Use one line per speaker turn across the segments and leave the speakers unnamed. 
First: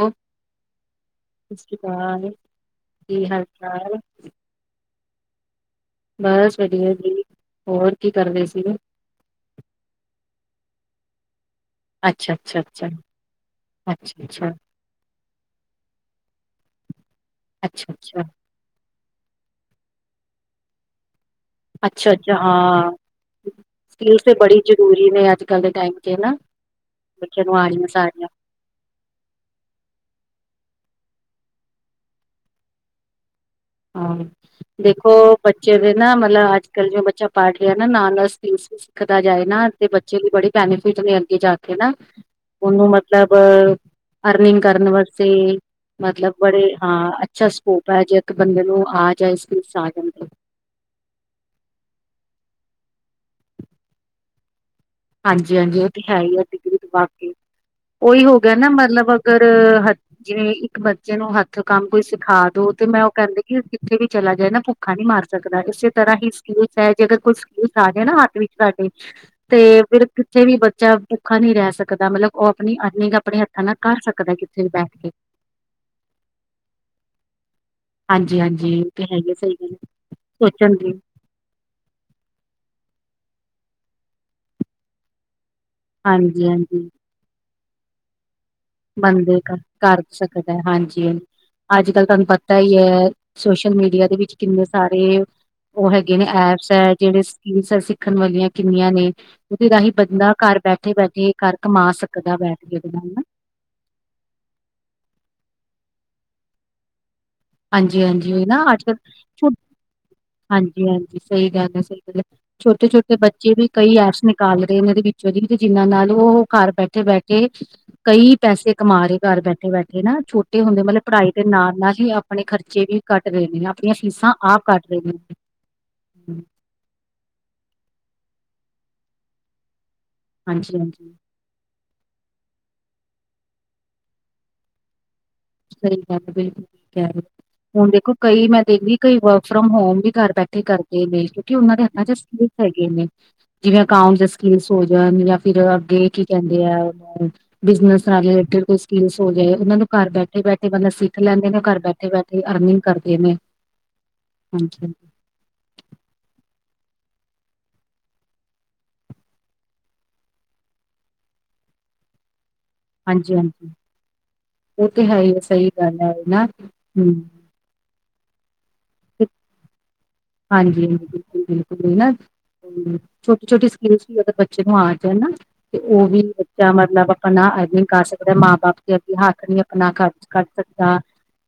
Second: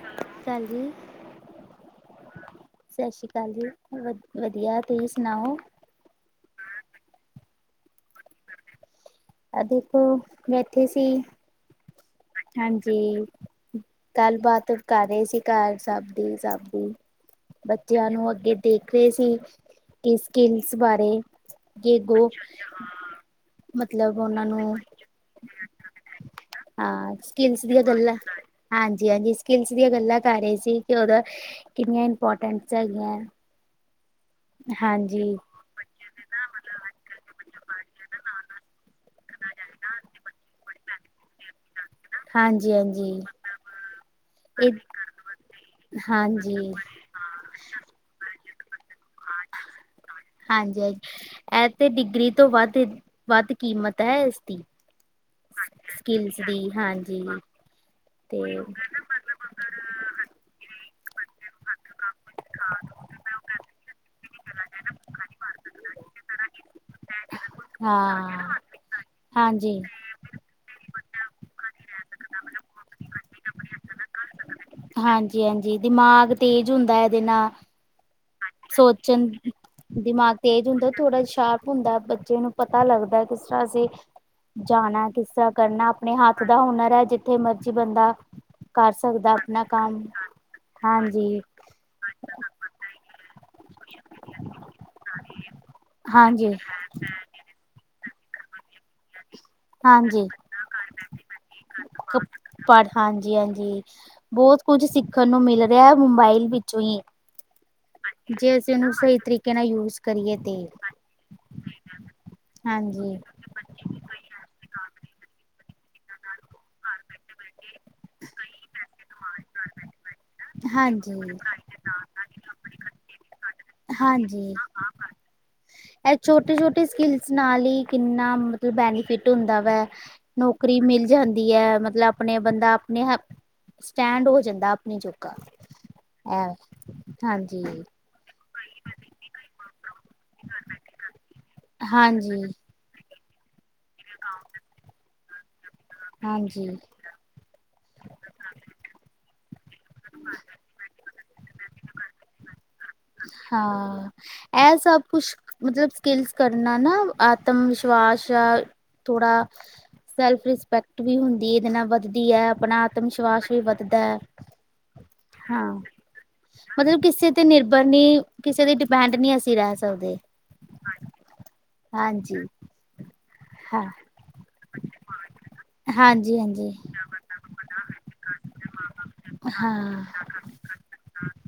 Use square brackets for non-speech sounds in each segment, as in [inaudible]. Hello,
ਭੈਨ ਜੀ
ਸਤਿ ਸ਼੍ਰੀ ਅਕਾਲ
ਸਤਿ
ਕੀ
ਸ੍ਰੀ
ਹਾਲ
ਅਕਾਲ ਜੀ
ਚਾਲ
ਵਦ ਵਦ ਵਦਿਆ ਤੁਹੀ ਸੁਨਾਓ।
ਬਸ ਵਦਿਆ ਜੀ ਹੋਰ ਕੀ ਕਰਦੇ ਸੀਗੇ।
ਇਹ ਦੇਖੋ ਬੈਠੀ ਸੀ।
ਅੱਛਾ ਅੱਛਾ ਅੱਛਾ
ਹਾਂਜੀ
ਅੱਛਾ ਅੱਛਾ
ਗੱਲਬਾਤ ਕਰ ਰੇ ਸੀ ਘਰ ਸਬ ਦੀ ਸਬ ਦੀ
ਅੱਛਾ
ਬੱਚੇਆਂ
ਅੱਛਾ
ਨੂੰ ਅੱਗੇ ਦੇਖ ਰੇ ਸੀ ਕਿ ਸਿਕਿਲਸ ਬਾਰੇ।
ਅੱਛਾ
ਗੋ
ਅੱਛਾ ਹਾਂ।
ਮਤਲਬ
ਸਿਕਿਲ ਤੇ
ਉਹਨਾਂ
ਬੜੀ
ਨੂੰ
ਜਰੂਰੀ ਨੇ ਅੱਜ ਕੱਲ ਦੇ ਟਾਈਮ ਤੇ ਨਾ। ਬੱਚਿਆਂ ਨੂੰ
ਸਿਕਿਲਸ ਦੀਆਂ
ਆਣੀਆਂ
ਗੱਲਾਂ
ਸਾਰੀਆਂ
ਹਾਂਜੀ ਹਾਂਜੀ ਸਿਕਿਲਸ ਦੀਆਂ ਗੱਲਾਂ ਕਰ ਰਹੇ ਸੀ ਕਿ ਉਹਦਾ ਕਿੰਨੀਆਂ ਇੰਪੋਰਟੈਂਟਸ ਹੈਗੀਆ।
ਹਾਂ ਦੇਖੋ ਬੱਚੇ ਦੇ ਨਾ ਮਲਬ ਅੱਜ ਕੱਲ ਜੋ ਬੱਚਾ ਪੜ੍ਹ ਰਿਹਾ ਨਾਂ ਨਾਲ ਨਾਲ ਸਿਕਿਲਸ ਸਿੱਖਦਾ ਜਾਏ ਨਾ ਤੇ ਬੱਚੇ ਦੀ ਬੜੇ ਬੈਨੀਫਿਟ ਨੇ ਅੱਗੇ ਜਾ ਕੇ ਨਾ।
ਹਾਂਜੀ
ਉਹਨੂੰ
ਹਾਂਜੀ
ਮਤਲਬ ਅਰਨਿਗ
ਇਹ
ਕਰਨ ਵਸਤੇ ਮਤਲਬ ਬੜੇ
ਹਾਂਜੀ
ਹਾਂ ਅੱਛਾ ਸ਼ ੳ ਪੈ ਜੇ ਇੱਕ ਬੰਦੇ ਨੂੰ ਆਰ
ਅਾਂਛਾ [unintelligible] [unintelligible] ਹਾਂਜੀ ਜ ਇਹ ਤੇ ਡਿਗਰੀ ਤੋਂ ਵੱਦ ਵੱਦ ਕੀਮਤ ਹੈ ਇਸਦੀ।
ਹਾਂਜੀ ਹਾਂਜੀ ਉਹ ਤੇ ਹੈ ਈ
ਸਕਿੱਲਸ
ਏ
ਦੀ
ਡਿਗਰੀ ਤੇ
ਹਾਂਜੀ
ਵਾਕਈ ਉਹੀ ਹੋ
ਤੇ
ਗਿਆ ਨਾ ਮਤਲਬ ਅਗਰ ਹਥ ਜਿਵੇਂ ਇੱਕ ਬੱਚੇ ਨੂੰ ਹੱਥ ਕੰਮ ਕੋਈ ਸਿਖਾ ਦੋ ਤੇ ਮੈਂ ਉਹ ਕਹਿੰਦੇ ਕਿ ਜਿੱਥੇ ਵੀ ਚਲਾ ਜਾਏ ਨਾ ਭੁ ਭੁੱਖਾ ਨਹੀਂ ਮਰ ਸਕਦਾ ਇਸੇ ਤਰ੍ਹਾਂ ਹੀ ਸਕਯੂਸ ਹੈ ਜੇ ਅਗਰ ਕੋਈ ਸਕਯੂਸ ਆ ਗਿਆ ਨਾ ਹੱਥ ਵਿੱਚ
ਹਾਂ
ਤਾਡੇ।
ਹਾਂਜੀ
ਫਿਰ ਕਿੱਥੇ ਵੀ ਬੱਚਾ ਭੁੱਖਾ ਨੀ ਰੈ ਸਕ ਸਕਦਾ ਮਤਲਬ ਉਹ ਆਪਣੀ ਅਰਨਿੰਗ ਆਪਣੇ ਹੱਥਾਂ ਨਾਲ ਕਰ ਸਕਦਾ ਕਿੱਥੇ ਵੀ ਬੈਠ ਕੇ।
ਜੀ, ਹਾਂਜੀ ਦਿਮਾਗ ਤੇਜ਼ ਹੁੰਦਾ ਇਹਦੇ ਨਾਲ
ਹਾਂਜੀ ਹਾਂਜੀ ਉਹ ਤੇ
ਸੋਚਣ,
ਹੈਗੀ ਸਹੀ ਗੱਲ ਹੈ
ਦਿਮਾਗ ਤੇਜ
ਸੋਚਣ
ਹੁੰਦਾ
ਦੀ
ਥੋੜਾ ਸ਼ਾਰਪ ਹੁੰਦਾ ਬੱਚੇ ਨੂੰ ਪਤਾ ਲੱਗਦਾ ਕਿਸ ਤਰ੍ਹਾਂ ਅਸੀਂ ਜਾਣਾ ਕਿਸ ਤਰ੍ਹਾਂ ਕਰਨਾ ਆਪਨੇ ਹੱਥ
ਹਾਂਜੀ
ਦਾ
ਹਾਂਜੀ
ਹੁਨਰ ਹੈ ਜਿੱਥੇ ਮਰਜੀ ਬੰਦਾ ਕਰ ਸਕਦਾ
ਬੰਦੇ
ਆਪਣਾ
ਕਰ
ਕੰਮ
ਸਕਦਾ ਏ ਹਾਂਜੀ ਹਾਂ ਅੱਜ ਕੱਲ ਤੁਹਾਨੂੰ ਪਤਾ ਈ ਐ ਸੋਸ਼ਲ ਮੀਡੀਆ ਦੇ ਵਿੱਚ ਕਿੰਨੇ ਸਾਰੇ ਉਹ ਹੈਗੇ ਨੇ
ਹਾਂਜੀ
ਐਪਸ ਹੈ ਜਿਹੜੇ ਕਿੰਨੀ ਸਾਰੀ ਸਿੱਖਣ ਵਾਲੀਆਂ ਕਿੰਨੀਆਂ ਨੇ। ਉਦੇ ਰਾਹੀਂ
ਹਾਂਜੀ
ਬੰਦਾ ਘਰ ਬੈਠੇ, ਬੈਠੇ ਘਰ ਕਮਾ ਸਕਦਾ ਬੈਠ ਕੇ
ਪਰ
ਬੰਦਾ ਹਨਾ।
ਹਾਂਜੀ ਹਾਂਜੀ [unintelligible] ਬੋਹਤ ਕੁਝ ਸਿੱਖਣ ਨੂੰ ਮਿਲ ਰਿਐ ਮੋਬਾਇਲ ਵਿੱਚੋਂ ਈ।
ਹਾਂਜੀ ਹਾਂਜੀ ਉਹ
ਜੇ ਅਸੀਂ ਇਹਨੂੰ ਸਹੀ ਤਰੀਕੇ ਨਾਲ ਯੂਜ ਕਰੀਏ ਤੇ
ਹਾਂਜੀ, ਹਾਂਜੀ ਸਹੀ ਗੱਲ ਏ, ਸਹੀ ਗੱਲ ਏ ਛੋਟੇ,
ਹਾਂਜੀ
ਛੋਟੇ ਬੱਚੇ ਵੀ ਕਈ ਐਪਸ ਨੇ ਕਾਲ ਰੇ ਨੇ ਇਹਨਾਂ ਦੇ ਵਿੱਚੋਂ ਦੀ ਤੇ ਜਿਹਨਾਂ ਨਾਲ ਉਹ ਘਰ ਬੈਠੇ ਬੈਠੇ ਕਈ ਪੈਸੇ ਕਮਾ ਰੇ ਘਰ ਬੈਠੇ ਬੈਠੇ ਨਾ ਛੋਟੇ ਹੁੰਦੇ ਮਤਲ
ਹਾਂਜੀ
ਪੜ੍ਹਾਈ ਦੇ ਨਾਲ ਨਾਲ ਹੀ ਅਪ ਅਪਨੇ ਖਰਚੇ ਵੀ ਕੱਡ ਰਏ ਨੇ ਅਪਨੀਆਂ ਫੀਸਾਂ ਆਪ ਕੱਡ ਰੇ ਨੇ।
ਐ ਛੋਟੇ, ਛੋਟੇ ਸਿਕਿਲਸ ਨਾਲ ਈ ਕਿੰਨਾ ਮਤਲਬ ਬੈਨੀਫਿਟ ਹੁੰਦਾ ਵੈ। ਨੌਕਰੀ ਮਿਲ
ਹਾਂਜੀ-ਹਾਂਜੀ
ਜਨ ਹੈ ਮਤਲਬ ਆਪਣੇ ਬੰਦਾ ਆਪਣੇ ਅਪ ਸਟੈਂਡ ਹੋ ਜਾਂਦਾ ਆਪਣੇ ਜੋਗਾ।
ਸਹੀ ਗੱਲ,
ਐ
ਬਿਲਕੁਲ ਕਹਿ ਰਹੇ
ਹਾਂਜੀ
ਹੁਣ ਦੇਖੋ ਕਈ ਮੈਂ ਦੇਖਦੀ ਕਈ ਵਰਕ ਫਰੋਮ ਹੋਮ ਵੀ ਘਰ ਬੈਠੇ ਕਰਦੇ ਨੇ ਕਿਉਂਕਿ ਉਹਨਾਂ ਦੇ ਹੱਥਾਂ ਚ ਸ
ਹਾਂਜੀ
ਜਿਵੇਂ ਅਕਾਉਂਟ ਦੇ ਸਕਿਲਸ ਹੋ ਜਾਣ ਜਾਂ ਫਿਰ ਅੱਗੇ ਕੀ ਕੇਂਦੇ
ਹਾਂਜੀ
ਐ ਬਿਜਨਸ ਨਾਲ ਰਿਲੇਟਡ ਕੋਈ ਸਕਿਲਸ ਹੋ ਜਾਏ ਉਨਾਂ ਨੂੰ ਘਰ ਬੈ ਬੈਠੇ ਮਤਲ ਸਿੱਖ ਲੈਂਦੇ ਨੇ ਘਰ ਬੈਠੇ ਬੈਠੇ ਅਰਨਿੰਗ ਕਰਦੇ ਨੇ
ਹਾਂ ਇਹ
ਹਾਂਜੀ।
ਸਭ ਕੁਛ ਮਤਲਬ ਸਕਿਲਸ ਕਰਨਾ ਨਾ ਆਤਮ ਵਿਸ਼ਵਾਸ ਥੋੜ੍ਹਾ ਸੈਲਫ ਰਿਸਪੈਕਟ ਵੀ ਹੁੰਦੀ ਇਦੇ ਨਾਲ ਵੱਧਦੀ ਐ ਆਪਣਾ ਆਤਮ
ਹਾਂਜੀ ਹਾਂਜੀ
ਵਿਸ਼ਵਾਸ ਵੀ
ਹਾਂਜੀ
ਵੱਧਦੈ।
ਉਹ ਤੇ ਹੈ ਹੀ ਸਹੀ ਗੱਲ ਹੈ ਨਾ
ਮਤਲਬ
ਹਮ।
ਕਿਸੇ ਤੇ ਨਿਰਬਰ ਨੀ ਕਿਸੇ ਦੇ ਡਿਪੈਂਡ ਨੀ ਅਸੀਂ ਰਹਿ ਸਕਦੇ।
ਹਾਂਜੀ, ਹਾਂਜੀ ਬਿਲਕੁਲ, ਬਿਲਕੁਲ ਨਾ
ਹਾਂਜੀ।
ਛੋਟੀ, ਛੋਟੀ
ਹਾਂ।
ਸਕਿਲਸ ਵੀ ਅਗਰ ਬੱਚੇ ਨੂੰ ਆ ਜਣ ਨਾ। ਤੇ ਓਵੀ
ਹਾਂਜੀ ਹਾਂਜੀ
ਬੱਚਾ ਮਤਲਬ ਆਪਨਾ ਅਰਨਿੰਗ ਕਰ ਸਕਦੈ ਮਾਂ ਬਾਪ ਦੇ ਅਗੇ ਹੱਥ ਨੀ
ਹਾਂ
ਨਾ ਖਰਚ ਕਰ ਸਕਦਾ।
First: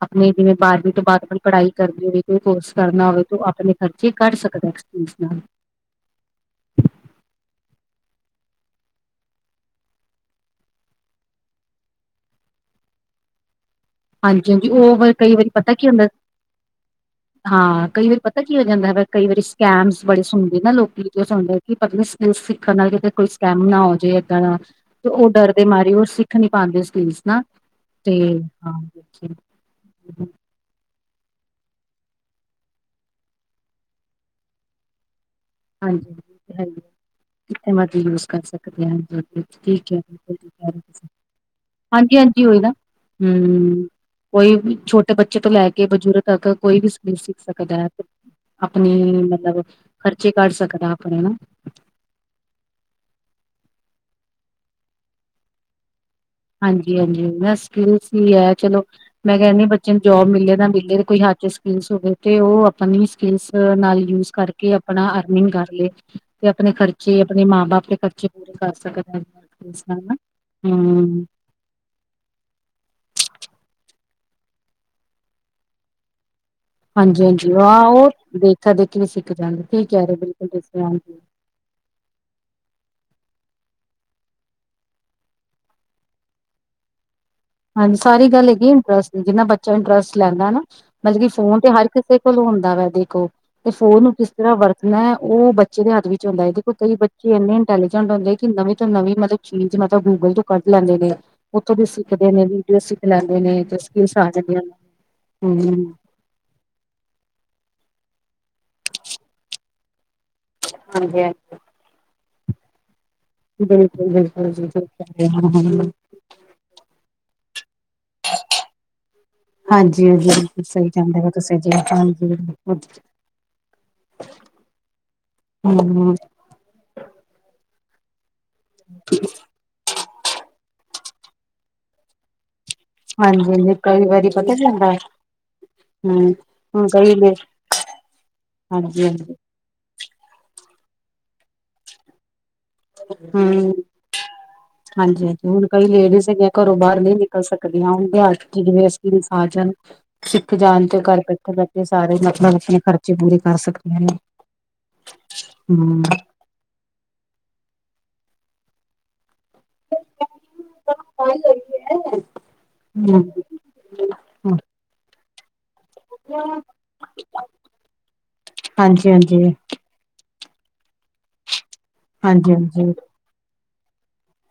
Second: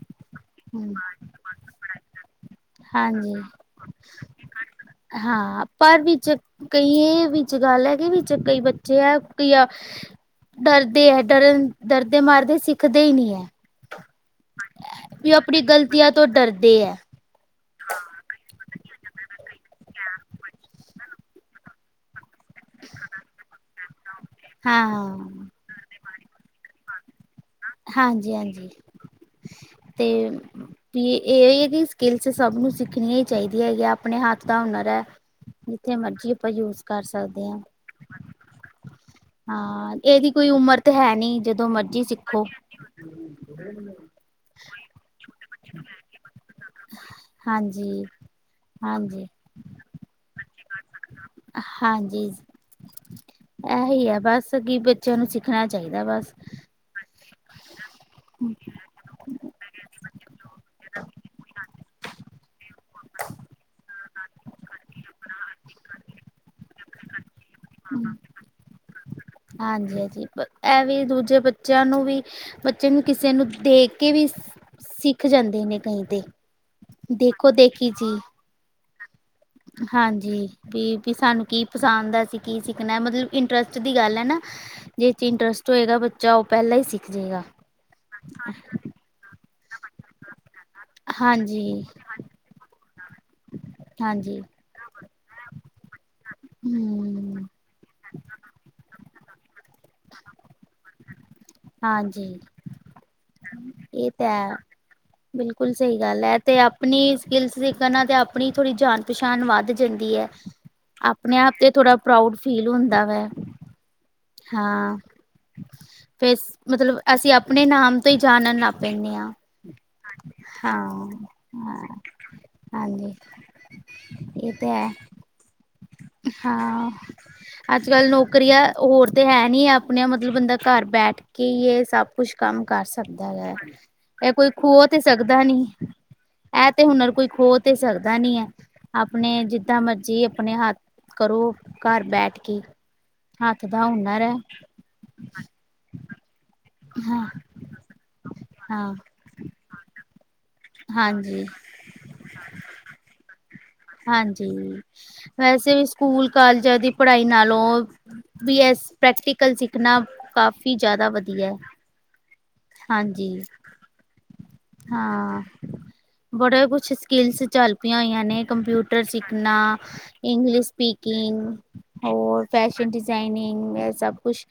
ਅਪਨੀ ਜਿਵੇਂ
ਹਮ
ਬਾਰਵੀਂ ਤੋਂ ਬਾਅਦ ਅਪਨੀ ਪੜ੍ਹਾਈ ਕਰਨੀ ਹੋਵੇ, ਕੋਈ ਕੋਰਸ ਕਰਨਾ ਹੋਵੇ
ਹਾਂਜੀ
ਤੋ ਅਪ ਖਰਚੇ ਕੱਢ ਸਕਦੈ ਐਕਸਪੈਂਸ ਨਾਲ।
ਹਾਂ ਪਰ ਵਿੱਚ ਕਈਏ ਵਿੱਚ ਗੱਲ ਐ ਗੀ ਵਿੱਚ ਕਈ ਬੱਚੇ ਐ ਕਈ ਆ ਡਰਦੇ ਹੈ ਡਰਨ ਡਰਦੇ ਮਾਰਦੇ ਸਿੱਖਦੇ ਈ ਨੀ ਹੈ।
ਹਾਂਜੀ ਹਾਂਜੀ ਓ ਵਰ
ਵੀ
ਕਈ ਵਾਰੀ
ਆਪਣੀ
ਪਤਾ ਕੀ ਹੁੰਦਾ?
ਗ਼ਲਤੀਆਂ ਤੋਂ ਡਰਦੇ ਹੈ।
ਹਾਂ, ਕਈ ਵਾਰੀ ਪਤਾ ਕੀ ਹੋ ਜਾਂਦੈ ਕਈ ਵਾਰੀ ਸਕੈਮਸ ਬੜੇ ਸੁਣਦੇ ਨਾ ਲੋਕੀ ਜੋ ਸੁਣਦੇ ਕਿ ਪਤਾ ਨੀ ਸਕਿਲਸ ਹੱਥਾਂ ਨਾਲ ਕਿਤੇ ਕੋਈ ਸਕੈਮ ਨਾ ਹੋ ਜੇ ਇੱਦਾਂ ਦਾ ਤੇ
ਹਾਂ,
ਓ ਡਰਦੇ ਮਾਰੇ ਓ ਸਿੱਖ ਨੀ ਪਾਂਦੇ ਸਕਿਲਸ ਨਾ ਤੇ [unintelligible]
ਹਾਂਜੀ-ਹਾਂਜੀ
ਹਾਂੀ
ਤੇ ਵੀ ਏਹਜੀ ਸਕਿੱਲਸ ਸਭ ਨੂੰ ਸਿੱਖਣੀਆ ਈ ਚਾਹੀਦੀਆਂ ਏ ਅਪਣੇ ਹੱਥ ਦਾ ਹੁਨਰ ਐ। ਜਿੱਥੇ
ਹਾਂਜੀ
ਮਰਜੀ ਆਪਾਂ
ਹੈ ਹੀ ਆ।
ਯੂਜ ਕਰ ਸਕਦੇ ਆਂ।
ਕਿੱਥੇ ਮਰਜ਼ੀ ਯੂਜ ਕਰ ਸਕਦੇ ਹਾਂ ਜ
ਹਾਂ ਏਦੀ ਕੋਈ ਉਮਰ ਤੇ ਹੈ ਨੀ ਜਦੋ ਮਰਜੀ
ਹਾਂਜੀ
ਸਿੱਖੋ।
ਹਾਂਜੀ ਉਹੀ ਨਾ ਹਮ ਕੋਈ ਛੋਟੇ ਬੱਚੇ ਤੋਂ ਲੈ ਕੇ ਬਜ਼ੁਰਗ ਤੱਕ ਕੋਈ ਵੀ ਸਕਿੱਲ ਸਿੱਖ ਸਕਦਾ ਐ।
ਹਾਂਜੀ,
ਅਪਨੇ
ਹਾਂਜੀ।
ਮਲਬ ਖ਼ਰਚੇ ਕੱਢ ਸਕਦਾ ਅਪਣੇ ਨਾ।
ਹਾਂਜੀ ਸਹੀ ਹੈ ਬਸ ਅ, ਕੀ ਬੱਚਿਆਂ ਨੂੰ ਸਿੱਖਣਾ ਚਾਹੀਦਾ ਬਸ।
ਹਾਂਜੀ -ਹਾਂਜੀ ਬਸ ਸਕਿਲਸ ਹੀ ਹੈ ਚਲੋ। ਮੈਂ ਕਹਿੰਦੀ ਬੱਚੇ ਨੂੰ ਜੋਬ ਮਿਲੇ ਨਾ ਮਿਲੇ, ਕੋਈ ਹੱਥ 'ਚ ਸਕਿਲ ਹੋਵੇ ਤੇ ਉਹ ਆਪ ਸਕਿਲ ਨਾਲ ਯੂਜ ਕਰਕੇ ਆਪਣਾ ਅਰਨਿੰਗ ਕਰ ਲਏ, ਤੇ ਆਪਣੇ ਖਰਚੇ ਕਿ ਆਪਣੇ ਮਾਂ ਬਾਪ ਦੇ ਖਰਚੇ ਪੂਰੇ ਕਰ ਸਕਣ।
ਹਾਂਜੀ-ਹਾਂਜੀ ਇਹ ਵੀ ਦੂਜੇੇ ਬੱਚਿਆਂ ਨੂੰ ਵੀ, ਬੱਚੇ ਨੂੰ ਕਿਸੇ ਨੂੰ ਦੇਖ ਕੇ ਵੀ। ਸਿੱਖ ਜਾਂਦੇ ਨੇ ਕਈ ਤੇ, ਦੇਖੋ
ਹਾਂਜੀ-ਹਾਂਜੀ ਆਹ
ਦੇਖੀ
ਉਹ
ਜੀ
ਦੇਖਾ ਦੇਖੀ ਵੀ ਸਿੱਖ ਜਾ
ਹਾਂਜੀ, ਵੀ- ਵੀ ਸਾਨੂੰ ਕੀ ਪਸੰਦ ਅ, ਅਸੀਂ ਕੀ ਸਿੱਖਣਾ, ਮਤਲਬ ਇੰਟਰਸਟ ਦੀ ਗੱਲ ਹੈ ਨਾ ਜਿਸ ' ਇੰਟਰਸਟ ਹੋਏਗਾ, ਬੱਚਾ ਉਹ ਪਹਿਲਾਂ ਹੀ ਸਿੱਖ ਜਾਏਗਾ
ਹਾਂਜੀ, ਸਾਰੀ ਗੱਲ ਹੈਗੀ ਇੰਟਰਸਟ, ਜਿੰਨਾ ਬੱਚਾ ਇੰਟਰਸਟ ਲੈਂਦਾ, ਮਤਲਬ ਕਿ ਫੋਨ
ਹਾਂਜੀ
ਤੇ ਹਰ ਕਿਸੇ- ਹੁੰਦਾ ਵ ਦੇਖੋ, ਤੇ ਫੋਨ ਨੂੰ ਕਿਸ
ਹਾਂਜੀ
ਤਰ੍ਹਾਂ ਵਰਤਣਾ, ਉਹ ਬੱਚੇ ਦੇ ਹੱਥ ਵਿੱਚ ਹੁੰਦਾ ਹੈ, ਦੇਖੋ ਕਈ ਬੱਚੇ ਕਿ
ਹਮ
ਇੰਨੇ ਇੰਟੈਲੀਜੈਂਟ ਹੁੰਦੇ ਕਿ ਨਵੀਂ ਤੋਂ ਨਵੀਂ, ਮਤਲਬ ਚੀਜ਼ ਮਤਲਬ ਗੂਗਲ ਤੋਂ ਕੱਢ ਲੈਂਦੇ ਨੇ, ਉੱਥੋਂ ਦੀ
ਹਾਂਜੀ
ਅਸੀਂ ਖਲਾਦੇ ਨੇ ਤੁਸੀਂ
ਇਹ ਤਾਂ
ਸਦੇ
ਹੈ
ਹ ਹਮ
ਬਿਲਕੁਲ
ਹ
ਸਹੀ
[unintelligible]
ਗੱਲ ਹੈ ਤੇ ਆਪਣੀ ਸਕਿਲ ਦੇ ਕਰਨਾ, ਤੇ ਆਪਣੀ ਥੋੜ੍ਹੀ ਜਾਣ- ਪਛਾਣ ਵੱਧ ਜਾਂਦੀ ਹੈ
ਹਾਂਜੀ
ਆਪਣੇ
ਹਾਂਜੀ
ਆਪ ਤੇ ਥੋੜਾ ਪ੍ਰਾਊਡ ਫੀਲ ਹੁੰਦਾ ਵਾ
ਬਿਲਕੁਲ- ਬਿਲਕੁਲ -ਬਿਲਕੁਲ
ਫਿਰ, ਮਤਲਬ ਅਸੀਂ ਆਪਣੇ ਨਾਮ ਤੋਂ ਹੀ ਜਾਣਨ ਲੱਗ ਪੈਂਦੇ ਹਾਂ
ਹਾਂਜੀ-ਹਾਂਜੀ ਸਹੀ
ਹਾਂ
ਕਹਿੰਦੇ ਪਏ ਹੋ ਤੁਸੀ ਜੀ
ਹਾਂ
ਹਾਂਜੀ
ਹਾਂਜੀ ਇਹ ਤੇ ਹੈ।
ਹਮ -ਹਮ।
ਹਾਂ, ਅੱਜ -ਕੱਲ ਨੌਕਰੀਆਂ ਹੋਰ ਤੇ ਹੈ ਨੀ ਆ। ਆਪਣੇ, ਮਤਲਬ ਬੰਦਾ ਘਰ ਬੈਠ ਕੇ ਹੀ ਸਭ ਕੁਛ ਕੰਮ ਕਰ ਸਕਦਾ
ਹਾਂਜੀ
ਹੈ,
ਹਾਂਜੀ, ਕਈ ਵਾਰੀ
ਇਹ ਕੋਈ
ਪਤਾ ਕੀ
ਖੋਹ
ਹੁੰਦਾ
ਤੇ ਸਕਦਾ ਨਹੀਂ।
ਹੂੰ
ਇਹ ਤੇ
ਹੁਣ
ਹੁਨਰ
ਕਈ
ਕੋਈ
ਲੇ
ਖੋਹ ਤੇ ਸਕਦਾ ਨੀ ਹੈ,
ਹਾਂਜੀ ਹਾਂਜੀ
ਆਪਣੇ ਜਿੱ ਜਿੱਦਾਂ ਮਰਜ਼ੀ ਆਪਣੇ ਹੱਥ ਕਰੋ, ਘਰ ਬੈਠ ਕੇ। ਹੱਥ
ਹਮ,
ਦਾ ਹੁਨਰ ਹੈ
ਹਾਂਜੀ -ਹਾਂਜੀ ਹੁਣ ਕਈ ਲੇਡੀਜ਼ ਹੈਗੇ ਘਰੋਂ ਬਾਹਰ ਨਹੀਂ
ਹਾਂ
ਨਿਕਲ ਸਕਦੀਆਂ, ਹੁਣ ਬਿਹਾਰ ਜਿਵੇਂ
ਹਾਂ
ਅਸੀਂ ਸਾਜਨ ਸਿੱਖ ਜਾਣ 'ਚ ਘਰ
ਹਾਂਜੀ
ਬੈਠੇ -ਬੈਠੇ ਸਾਰੇ ਮਤਲਬ ਆਪਣੇ ਖਰਚੇ ਪੂਰੇ ਕਰ ਸਕਣ।
ਹਾਂਜੀ, ਵੈਸੇ ਵੀ
ਹਮ
ਸਕੂਲ ਕਾਲਜਾਂ ਦੀ ਪੜ੍ਹਾਈ ਨਾਲੋਂ, ਵੀ ਐ ਪ੍ਰੈਕਟੀਕਲ ਸਿੱਖਣਾ ਕਾਫੀ ਕਾਫੀ ਜ਼ਿਆਦਾ ਵਧੀਆ।
ਹੈ। [unintelligible]
ਹਾਂਜੀ, ਹਾਂ। ਬੜੇ ਕੁਛ ਸਕਿੱਲਸ ਚੱਲ ਪਈਆਂ ਹੋਈਆਂ ਨੇ,
ਹਾਂਜੀ
ਕੰਪਿਊਟਰ
ਹਾਂਜੀ
ਸਿੱਖਣਾ ਇੰਗਲਿਸ਼ ਸਪੀਕਿੰਗ ਹੋਰ
ਹਾਂਜੀ
ਫੈਸ਼ਨ ਡਿਜ਼ਾਇਨਿੰਗ, ਇਹ ਸਭ ਕੁਛ,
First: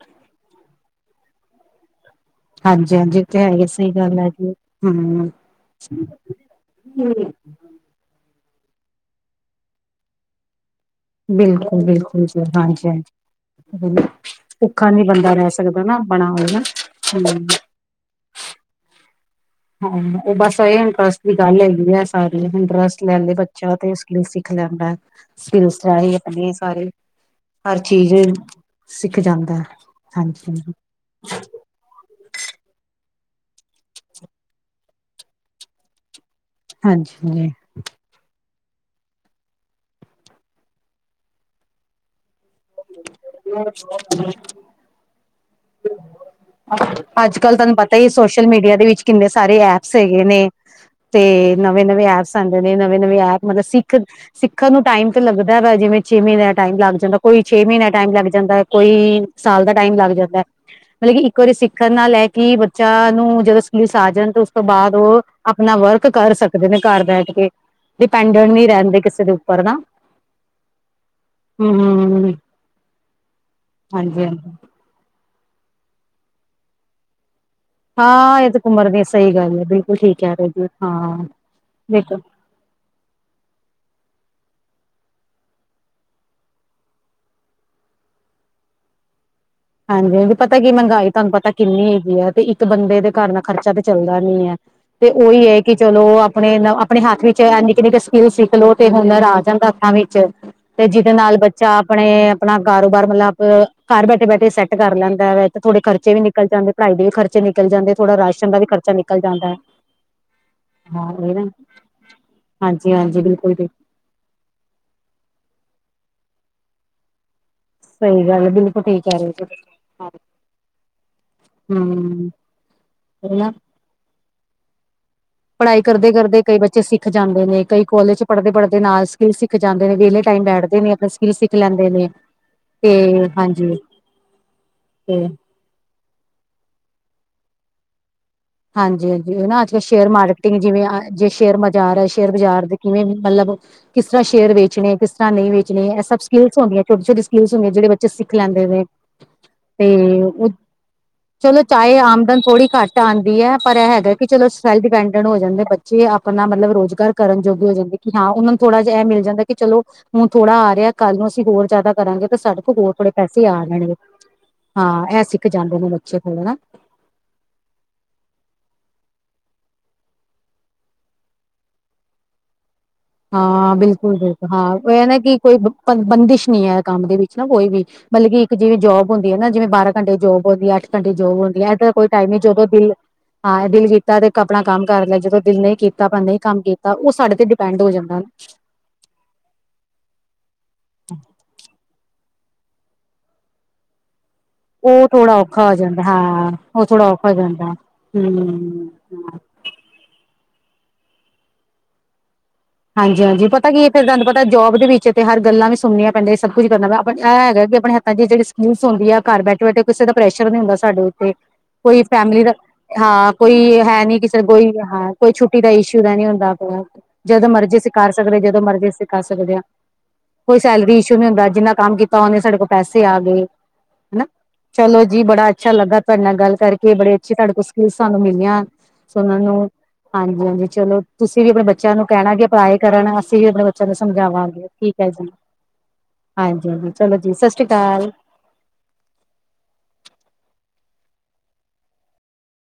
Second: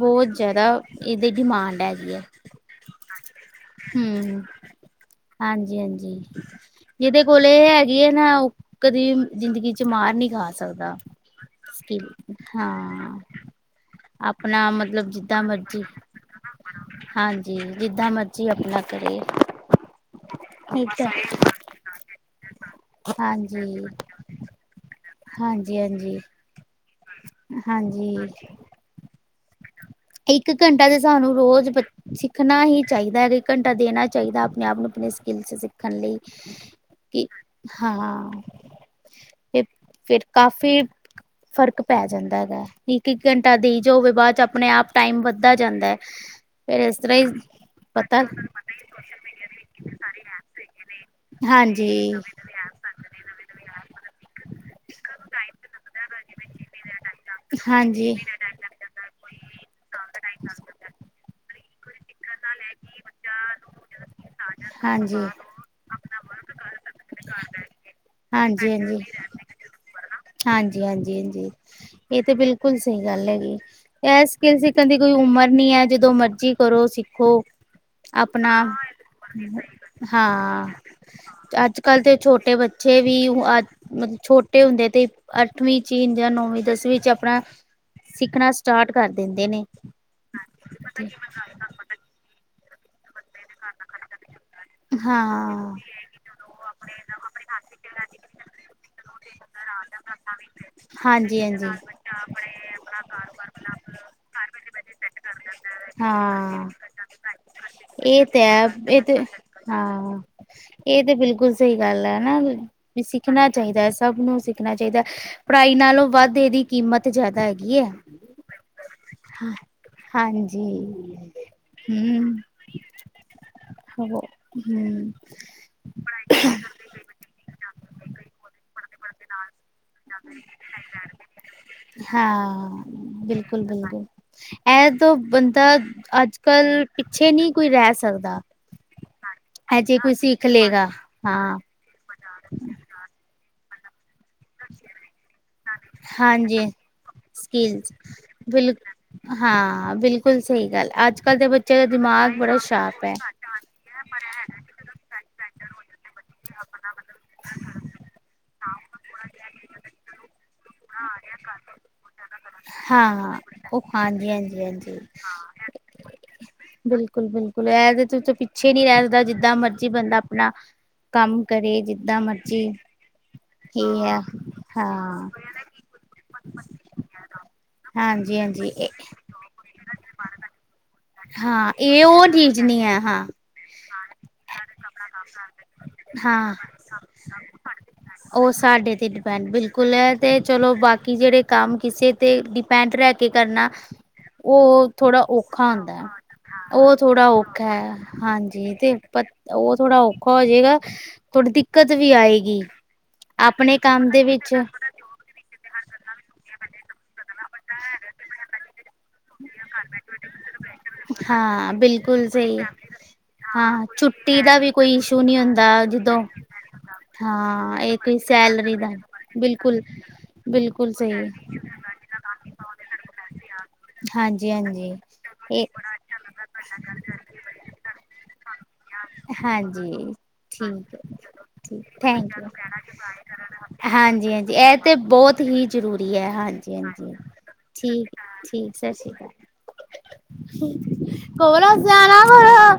ਬਹੁਤ ਜ਼ਿਆਦਾ ਇਹਦੀ ਡਿਮਾਂਡ ਹੈਗੀ ਹੈ।
ਹਾਂਜੀ -ਹਾਂਜੀ ਇਹ ਤੇ ਹੈ ਹੀ, ਸਹੀ ਗੱਲ ਹੈ
ਹਮ
ਜੀ, ਹਮ।
ਹਾਂਜੀ ਹਾਂਜੀ ਜਿਹਦੇ ਕੋਲ ਇਹ ਹੈਗੀ ਹੈ ਨਾ, ਉਹ ਕਦੀ ਜ਼ਿੰਦਗੀ 'ਚ ਮਾਰ ਨਹੀਂ ਖਾ ਸਕਦਾ।
ਬਿਲਕੁਲ
ਸਕਿੱਲ
-ਬਿਲਕੁਲ ਜੀ, ਹਾਂਜੀ
ਹਾਂ
-ਹਾਂਜੀ,
ਆਪਣਾ
ਭੁੱਖਾ ਨੀ
ਮਤਲਬ
ਬੰਦਾ
ਜਿੱਦਾਂ
ਰਹਿ ਸਕਦਾ
ਮਰਜ਼ੀ
ਨਾ। ਬਣਾਣਾ ਹ।
ਹਾਂਜੀ ਜਿੱਦਾਂ ਮਰਜ਼ੀ ਆਪਣਾ ਕਰੇ।
ਹਾਂ ਉਹ ਬਸ ਇਹ
ਹਾਂਜੀ
ਇੰਟਰਸਟ ਦੀ ਗੱਲ ਹੈਗੀ ਹੈ ਸਾਰੀ, ਇੰਟਰਸਟ ਲੈ ਲਏ ਬੱਚਾ
ਹਾਂਜੀ
ਤੇ ਸਿੱਖ ਲੈਂਦਾ, ਫਿਰ ਉਸ ਤਰ੍ਹਾਂ ਹੀ
ਹਾਂਜੀ
ਆਪਣੇ ਸਾਰੇ, ਹਰ ਚੀਜ਼
ਹਾਂਜੀ
ਸਿੱਖ ਜਾਂਦਾ ਹੈ।
ਇੱਕ
ਹਾਂਜੀ
ਘੰਟਾ ਦੇ ਸਾਨੂੰ ਰੋਜ਼ ਬ ਸਿੱਖਣਾ ਹੀ ਚਾਹੀਦਾ ਹੈ, ਇਕ ਘੰਟਾ ਦੇਣਾ ਚਾਹੀਦਾ ਆਪਣੇ ਆਪ ਨੂੰ ਆਪਣੇ ਸਕਿੱਲ ਸਿੱਖ ਕਰਨ ਲਈ, ਕਿ
ਹਾਂਜੀ
ਹਾਂ। ਤੇ ਫਿਰ ਕਾਫ਼ੀ ਫ਼ਰਕ ਪੈ ਜਾਂਦਾ ਹੈਗਾ। ਇੱਕ-ਇੱਕ ਘੰਟਾ ਦਈ ਜਾਓਗੇ ਬਾਅਦ ਚ ਆਪਣੇ ਆਪ ਟਾਈਮ ਵੱਧਦਾ ਜਾਂਦਾ ਹੈ। ਫੇਰ ਇਸ ਤਰ੍ਹਾਂ ਹੀ
ਅੱਜ-ਕੱਲ ਤੈਨੂੰ ਪਤਾ ਹੀ ਹੈ ਸੋਸ਼ਲ ਮੀਡੀਆ ਦੇ ਵਿੱਚ ਕਿੰਨੇ ਸਾਰੇ ਐਪਸ ਹੈਗੇ ਨੇ। ਤੇ ਨਵੇਂ-ਨਵੇਂ
ਹਾਂਜੀ, ਹਾਂਜੀ,
ਐਪਸ ਆਂਦੇ ਨੇ ਨਵੇਂ-ਨਵੇਂ ਐਪ ਮਤਲਬ ਸਿੱਖ ਸਿੱਖਣ ਨੂੰ ਟਾਈਮ ਤੇ ਲੱਗਦਾ ਵਾ ਜਿਵੇਂ ਛੇ ਮਹੀਨੇ ਦਾ ਟਾਈਮ ਲੱਗ ਜਾਂਦਾ, ਕੋਈ ਛੇ ਮਹੀਨੇ ਟਾਈਮ
ਹਾਂਜੀ।
ਲੱਗ ਜਾਂਦਾ ਕੋਈ ਸਾਲ ਦਾ ਟਾਈਮ ਲੱਗ ਜਾਂਦਾ। ਮਤਲਬ ਕਿ ਇੱਕ ਵਾਰੀ ਸਿੱਖਣ ਨਾਲ ਏ ਕਿ ਬੱਚਾ ਨੂੰ ਜਦੋਂ ਸਕਿਲਸ ਆ ਜਾਣ ਤੇ ਉਸ ਤੋਂ ਬਾਅਦ ਉਹ ਆਪਣਾ ਵਰਕ ਕਰ ਸਕਦੇ ਨੇ ਘਰ ਬੈਠ ਕੇ, ਡਿਪੈਂਡੈਂਟ ਨਹੀਂ
ਹਾਂਜੀ-ਹਾਂਜੀ,
ਰਹਿੰਦੇ ਕਿਸੇ ਦੇ ਉੱਪਰ ਨਾ।
ਹਾਂਜੀ-ਹਾਂਜੀ-ਹਾਂਜੀ।
ਹਮ
ਇਹ
ਹਮ
ਤੇ ਬਿਲਕੁਲ ਸਹੀ ਗੱਲ ਹੈਗੀ, ਇਹ
ਹਾਂਜੀ ਹਾਂਜੀ
ਸਿਕਿਲ ਸਿੱਖਾਣ ਦੀ ਕੋਈ ਉਮਰ ਨੀ ਹੈ ਜਦੋਂ ਮਰਜ਼ੀ ਕਰੋ ਸਿੱਖੋ।
ਹਾਂ ਇਹ
ਆਪਣਾ
ਤਾਂ ਘੁੰਮਰ ਦੀ ਸਹੀ ਗੱਲ ਹੈ ਬਿਲਕੁਲ ਠੀਕ ਕਹਿ ਰਹੇ
ਹਾਂ,
ਜੀ ਹਾਂ
ਅੱਜ-ਕੱਲ੍ਹ ਦੇ
ਦੇਖੋ
ਛੋਟੇ ਬੱਚੇ ਛੇ ਵੀ ਅਦ ਮਤਲਬ ਛੋਟੇ ਹੁੰਦੇ ਤੇ ਅੱਠਵੀਂ ਚ ਹੀ, ਜਾਂ ਨੌਵੀਂ- ਦਸਵੀਂ ਚ ਆਪਣਾ ਸਿੱਖਣਾ ਸਟਾਠ ਕਰ ਦਿੰਦੇ ਨੇ।
ਹਾਂਜੀ- ਹਾਂ, ਪਤਾ ਕੀ ਮਹਿੰਗਾਈ ਤੁਹਾਨੂੰ ਪਤਾ ਕਿੰਨੀ ਹੈਗੀ ਹੈ ਤੇ ਇੱਕ ਬੰਦੇ ਦੇ ਘਰ ਦਾ ਖਰਚਾ ਤਾਂ ਚੱਲਦਾ ਨੀ ਹੈ। ਤੇ ਉਹੀ ਹੈ
ਹਾਂ
ਕਿ ਚਲੋ, ਆਪਣੇ ਆਪਣੇ ਹੱਥ ਵਿੱਚ ਨਿੱਕੇ-ਨਿੱਕੇ ਸਕਿੱਲ ਸਿੱਖਲੋ ਤੇ ਹੁਨਰ ਆ ਜਾਂਦਾ। ਵਿੱਚ ਤੇ ਜਿਹਦੇ ਨਾਲ
ਹਾਂਜੀ ਹਾਂਜੀ
ਬੱਚਾ ਆਪਣੇ ਆਪਣਾ ਕਾਰੋਬਾਰ ਮਤਲਬ ਘਰ ਬੈਠੇ-ਬੈਠੇ ਸੈੱਟ ਕਰ ਲੈਂਦਾ ਵੇ, ਤੇ ਥੋੜੇ ਖਰਚੇ ਵੀ ਨਿਕਲ
ਹਾਂ
ਜਾਂਦੇ ਪੜਾਈ ਦੇ ਵੀ ਖਰਚ ਚੇ ਨਿਕਲ ਜਾਂਦੇ ਥੋੜਾ
ਇਹ ਤੇ
ਰਾਸ਼ਨ ਦਾ ਵੀ
ਹੈ
ਖਰਚਾ
ਇਹ ਤੇ
ਨਿਕਲ ਜਾਂਦਾ ਹੈ,
ਹਾਂ
ਹਾਂ
ਤੇ
ਇਹ ਨਾ।
ਬਿਲਕੁਲ ਸਹੀ ਗੱਲ ਹੈਨਾ
ਹਾਂਜੀ
ਵੀ
ਹਾਂਜੀ
ਸਿੱਖਣਾ
ਬਿਲਕੁਲ ਠੀਕ
ਚਾਹੀਦਾ ਹੈ ਸਭ ਨੂੰ ਸਿਖਣਾ ਸਿਖਣਾ ਚਾਹੀਦਾ, ਪੜ੍ਹਾਈ ਨਾਲੋਂ ਵੱਧ ਇਹਦੀ ਕੀਮਤ ਜ਼ਿਆਦਾ ਹੈ। ਹੈਗੀ
ਸਹੀ ਗੱਲ ਹੈ, ਬਿਲਕੁਲ ਠੀਕ ਕਹਿ ਰਹੇ ਹੋ ਤੁਸੀਂ
ਹਾਂਜੀ
ਹੂੰ। ਹੈਨਾ।
ਉਹੋ ਹੂੰ।
ਪੜ੍ਹਾਈ ਕਰਦੇ-ਕਰਦੇ ਕਈ ਬੱਚੇ ਸਿੱਖ ਜਾਂਦੇ ਨੇ ਕਈ ਕੋਲਜ ਪੜ੍ਹਦੇ-ਪੜ੍ਹਦੇ ਨਾਲ ਸਕਿੱਲ ਸਿੱਖ ਜਾਂਦੇ ਨੇ ਵੇਹਲੇ ਟਾਈਮ ਬੈਠਦੇ ਨੇ ਆਪਣੇ ਸਕਿੱਲ ਸਿੱਖ ਲੈਂਦੇ ਨੇ।
ਹੂੰ,
ਤੇ
ਬਿਲਕੁਲ-
ਹਾਂਜੀ
ਬਿਲਕੁਲ ਇਹ ਤੋਂ
ਤੇ
ਬੰਦੇ ਤਾਂ ਅੱਜ-ਕੱਲ ਪਿੱਛੇ ਨਹੀਂ ਕੋਈ ਰਹਿ ਸਕਦਾ।
ਹਾਂਜੀ-ਹਾਂਜੀ, ਨਾ ਅੱਜ-ਕਲ
ਹਜੇ
ਸ਼ੇਅਰ
ਕੋਈ ਸਿੱਖ
ਮਾਰਕੀਟਿੰਗ
ਲਏਗਾ
ਜਿਵੇਂ ਜੇ ਸ਼ੇਅਰ
ਹਾਂ
ਬਾਜ਼ਾਰ ਹੈ ਸ਼ੇਅਰ ਬਾਜ਼ਾਰ ਦੇ ਕਿਵੇਂ ਵੀ ਮਤਲਬ ਕਿਸ ਤਰ੍ਹਾਂ ਸ਼ੇਅਰ ਵੇਚਣੇ, ਕਿਸ ਤਰ੍ਹਾਂ ਨਹੀਂ ਵੇਚਣੇ ਇਹ ਸਭ ਸਕਿਲਸ
ਹਾਂਜੀ
ਹੁੰਦੀ ਛੋਟੀ-ਛੋਟੀ ਸਕਿਲਸ ਹੁੰਦੀਆਂ
ਸਕਿੱਲ
ਜਿਹੜੇ ਬੱਚੇ ਸਿੱਖ ਲੈਂਦੇ
ਬਿਲ
ਨੇ।
ਹਾਂ
ਤੇ
ਬਿਲਕੁਲ ਸਹੀ ਗੱਲ ਅੱਜ ਕੱਲ੍ਹ ਦੇ
ਚਲੋ
ਬੱਚੇ ਦਾ
ਚਾਹੇ
ਦਿਮਾਗ
ਆਮਦਨ
ਬੜਾ
ਥੋੜੀ ਘੱਟ
ਸ਼ਾਰਪ
ਆਉਂਦੀ ਹੈ। ਹੈ ਪਰ ਇਹ ਹੈਗਾ ਕਿ ਚਲੋ ਸੈਲਫ ਡਿਪੈਂਡੈਂਟ ਹੋ ਜਾਂਦੇ ਬੱਚੇ, ਆਪਣਾ ਮਤਲਬ ਰੁਜ਼ਗਾਰ ਕਰਨ ਜੋਗ ਹੋ ਜਾਂਦੇ। ਹਾਂ, ਉਹਨਾਂ ਨੂੰ ਥੋੜ੍ਹਾ ਜਿਹਾ ਇਹ ਮਿਲ ਜਾਂਦਾ ਕਿ ਚਲੋ ਹੁਣ ਥੋੜ੍ਹਾ ਆ ਰਿਹਾ ਕੱਲ੍ਹ ਨੂੰ ਹੋਰ ਜਿਆਦਾ ਕਰਾਂਗੇ ਤਾਂ ਸਾਡੇ ਕੋਲ ਹੋਰ ਥੋੜੇ
ਹਾਂ।
ਪੈਸੇ ਆ ਜਾਣਗੇ
ਹਾਂਜੀ ਹਾਂਜੀ
ਹਾਂ, ਇਹ ਸਿੱਖ ਜਾਂਦੇ ਨੇ ਬੱਚੇ ਥੋੜੇ ਨਾ।
ਬਿਲਕੁਲ-ਬਿਲਕੁਲ ਇਹਦੇ ਪਿੱਛੇ ਨਹੀਂ ਰਹਿ ਸਕਦਾ ਜਿੱਦਾਂ ਮਰਜੀ ਬੰਦਾ ਆਪਣਾ ਕੰਮ ਕਰੇ ਜਿੱਦਾਂ ਮਰਜ਼ੀ।
ਹਾਂ,
ਇਹ ਹੈ
ਬਿਲਕੁਲ-ਬਿਲਕੁਲ ਹਾਂ ਇਹ ਨਾ ਕਿ ਕੋਈ ਬੰਦਿਸ਼ ਨਹੀਂ ਹੈ ਕੰਮ ਦੇ ਵਿੱਚ ਨਾ ਕੋਈ ਵੀ। ਮਤਲਬ
ਹਾਂਜੀ
ਇੱਕ
ਹਾਂਜੀ
ਜਿਵੇਂ ਜੋਬ ਹੁੰਦੀ ਹੈ ਨਾ ਜਿਵੇਂ ਬਾਰਾਂ ਘੰਟੇ ਜੋਬ ਹੁੰਦੀ ਹੈ ਅੱਠ ਘੰਟੇ ਜੋਬ ਹੁੰਦੀ ਹੈ
ਹਾਂ
ਏਦਾ
ਇਹ
ਕੋਈ
ਉਹ
ਟਾਈਮ ਨਹੀਂ
ਚੀਜ਼
ਜਦੋਂ ਦਿਲ
ਹੈ
ਹਾਂ, ਦਿਲ ਕੀਤਾ ਤੇ ਆਪਣਾ ਕੰਮ ਕਰ ਲਿਆ ਜਦੋਂ ਦਿਲ ਨਹੀਂ ਕੀਤਾ ਆਪਾਂ ਨਹੀਂ
ਹਾਂ
ਕੰਮ ਕੀਤਾ ਉਹ ਸਾਡੇ ਤੇ ਡਿਪੈਂਡ ਡਿਪੈਡ ਹੋ ਜਾਂਦਾ।
ਉਹ ਸਾਡੇ ਤੇ ਡਿਪੈਂਡ ਬਿਲਕੁਲ ਹੈ ਅਤੇ ਚਲੋ ਬਾਕੀ ਜਿਹੜੇ ਕੰਮ ਕਿਸੇ ਤੇ ਡਿਪੈਂਡ ਰਹਿ ਕੇ ਕਰਨਾ ਉਹ ਥੋੜਾ ਔਖਾ ਹੁੰਦਾ। ਉਹ ਥੋੜਾ ਔਖਾ ਹੈ, ਹਾਂਜੀ
ਹਮ
ਤੇ ਉਹ ਥੋੜਾ ਔਖਾ ਹੋ ਜਾਏਗਾ, ਥੋੜੀ ਦਿੱਕਤ ਵੀ ਆਏਗੀ।
ਹਾਂਜੀ-ਹਾਂਜੀ, ਪਤਾ
ਆਪਣੇ
ਕੀ ਹੈ ਫੇਰ
ਕੰਮ ਦੇ
ਤੁਹਾਨੂੰ ਪਤਾ
ਵਿੱਚ
ਜੋਬ ਦੇ ਵਿੱਚ ਤੇ ਹਰ ਗੱਲਾਂ ਵੀ ਸੁਣਨੀਆਂ ਪੈਂਦੀਆਂ ਸਭ ਕੁਝ ਕਰਨਾ ਪੈਣਾ। ਇਹ ਹੈਗਾ ਕੀ ਆਪਣੇ ਹੱਥਾਂ ਦੀ ਜਿਹੜੀ ਸਕਿਲਸ ਹੁੰਦੀ ਆ ਘਰ ਬੈਠੇ-ਬੈਠੇ ਕਿਸੇ ਦਾ ਪ੍ਰੈਸ਼ਰ ਨਹੀਂ ਹੁੰਦਾ ਸਾਡੇ ਉੱਤੇ
ਹਾਂ
ਕੋਈ
ਬਿਲਕੁਲ
ਫੈਮਲੀ ਦਾ
ਸਹੀ
ਹਾਂ ਕੋਈ
ਹਾਂ
ਹੈ ਨੀ
ਛੁੱਟੀ
ਕਿਸੇ
ਦਾ
ਕੋਈ
ਵੀ
ਹੈ
ਇਸ਼ੂ
ਕੋਈ
ਨਹੀਂ
ਛੁੱਟੀ ਦਾ
ਹੁੰਦਾ
ਇਸ਼ੂ ਦਾ
ਜਦੋਂ
ਨੀ ਹੁੰਦਾ ਜਦੋਂ ਮਰਜ਼ੀ
ਹਾਂ
ਅਸੀਂ
ਇਹ
ਕਰ
ਕੋਈ
ਸਕਦੇ ਜਦੋਂ
ਸੈਲਰੀ
ਮਰਜ਼ੀ
ਦਾ
ਅਸੀਂ ਕਰ ਸਕਦੇ ਆ।
ਬਿਲਕੁਲ
ਕੋਈ
ਬਿਲਕੁਲ
ਸੈਲਰੀ
ਸਹੀ
ਇਸ਼ੂ ਨੀ ਹੁੰਦਾ ਜਿੰਨਾ ਕੰਮ ਕੀਤਾ ਓਨੇ ਸਾਡੇ ਕੋਲ ਪੈਸੇ ਆ ਗਏ। ਹਨਾ
ਹਾਂਜੀ। ਹਾਂਜੀ
ਚਲੋ ਜੀ ਬੜਾ
ਇਹ
ਅੱਛਾ ਲੱਗਾ ਤੁਹਾਡੇ ਨਾਲ ਗੱਲ ਕਰਕੇ ਬੜੇ ਅੱਛੇ ਤੁਹਾਡੇ ਕੋਲ ਸਕਿਲਸ ਸਾਨੂੰ ਮੀਲੀਆਂ। ਸੁਨਣ ਨੂੰ
ਹਾਂਜੀ
ਹਾਂਜੀ-ਹਾਂਜੀ
ਠੀਕ
ਚਲੋ ਤੁਸੀਂ ਵੀ ਆਪਣੇ ਬੱਚਿਆਂ
ਹੈ
ਨੂੰ ਕਹਿਣਾ
ਥੈਂਕ
ਕਿ
ਯੂ
ਪੜਾਈ ਕਰਨ ਅਸੀ ਵੀ ਆਪਣੇ ਬੱਚਿਆਂ ਨੂੰ
ਹਾਂਜੀ ਹਾਂਜੀ
ਸਮਝਾਵਾਂਗੇ
ਇਹ ਤੇ
ਠੀਕ ਹੈ ਜੀ,
ਬਹੁਤ ਹੀ ਜ਼ਰੂਰੀ ਹੈ ਹਾਂਜੀ
ਹਾਂਜੀ-ਹਾਂਜੀ। ਚਲੋ ਜੀ ਸਾਸ਼੍ਰੀ ਕਾਲ।
ਸਾਸ਼੍ਰੀ ਅਕਾਲ ਕੋਲਫ ਜਾਣਾ ਵਾ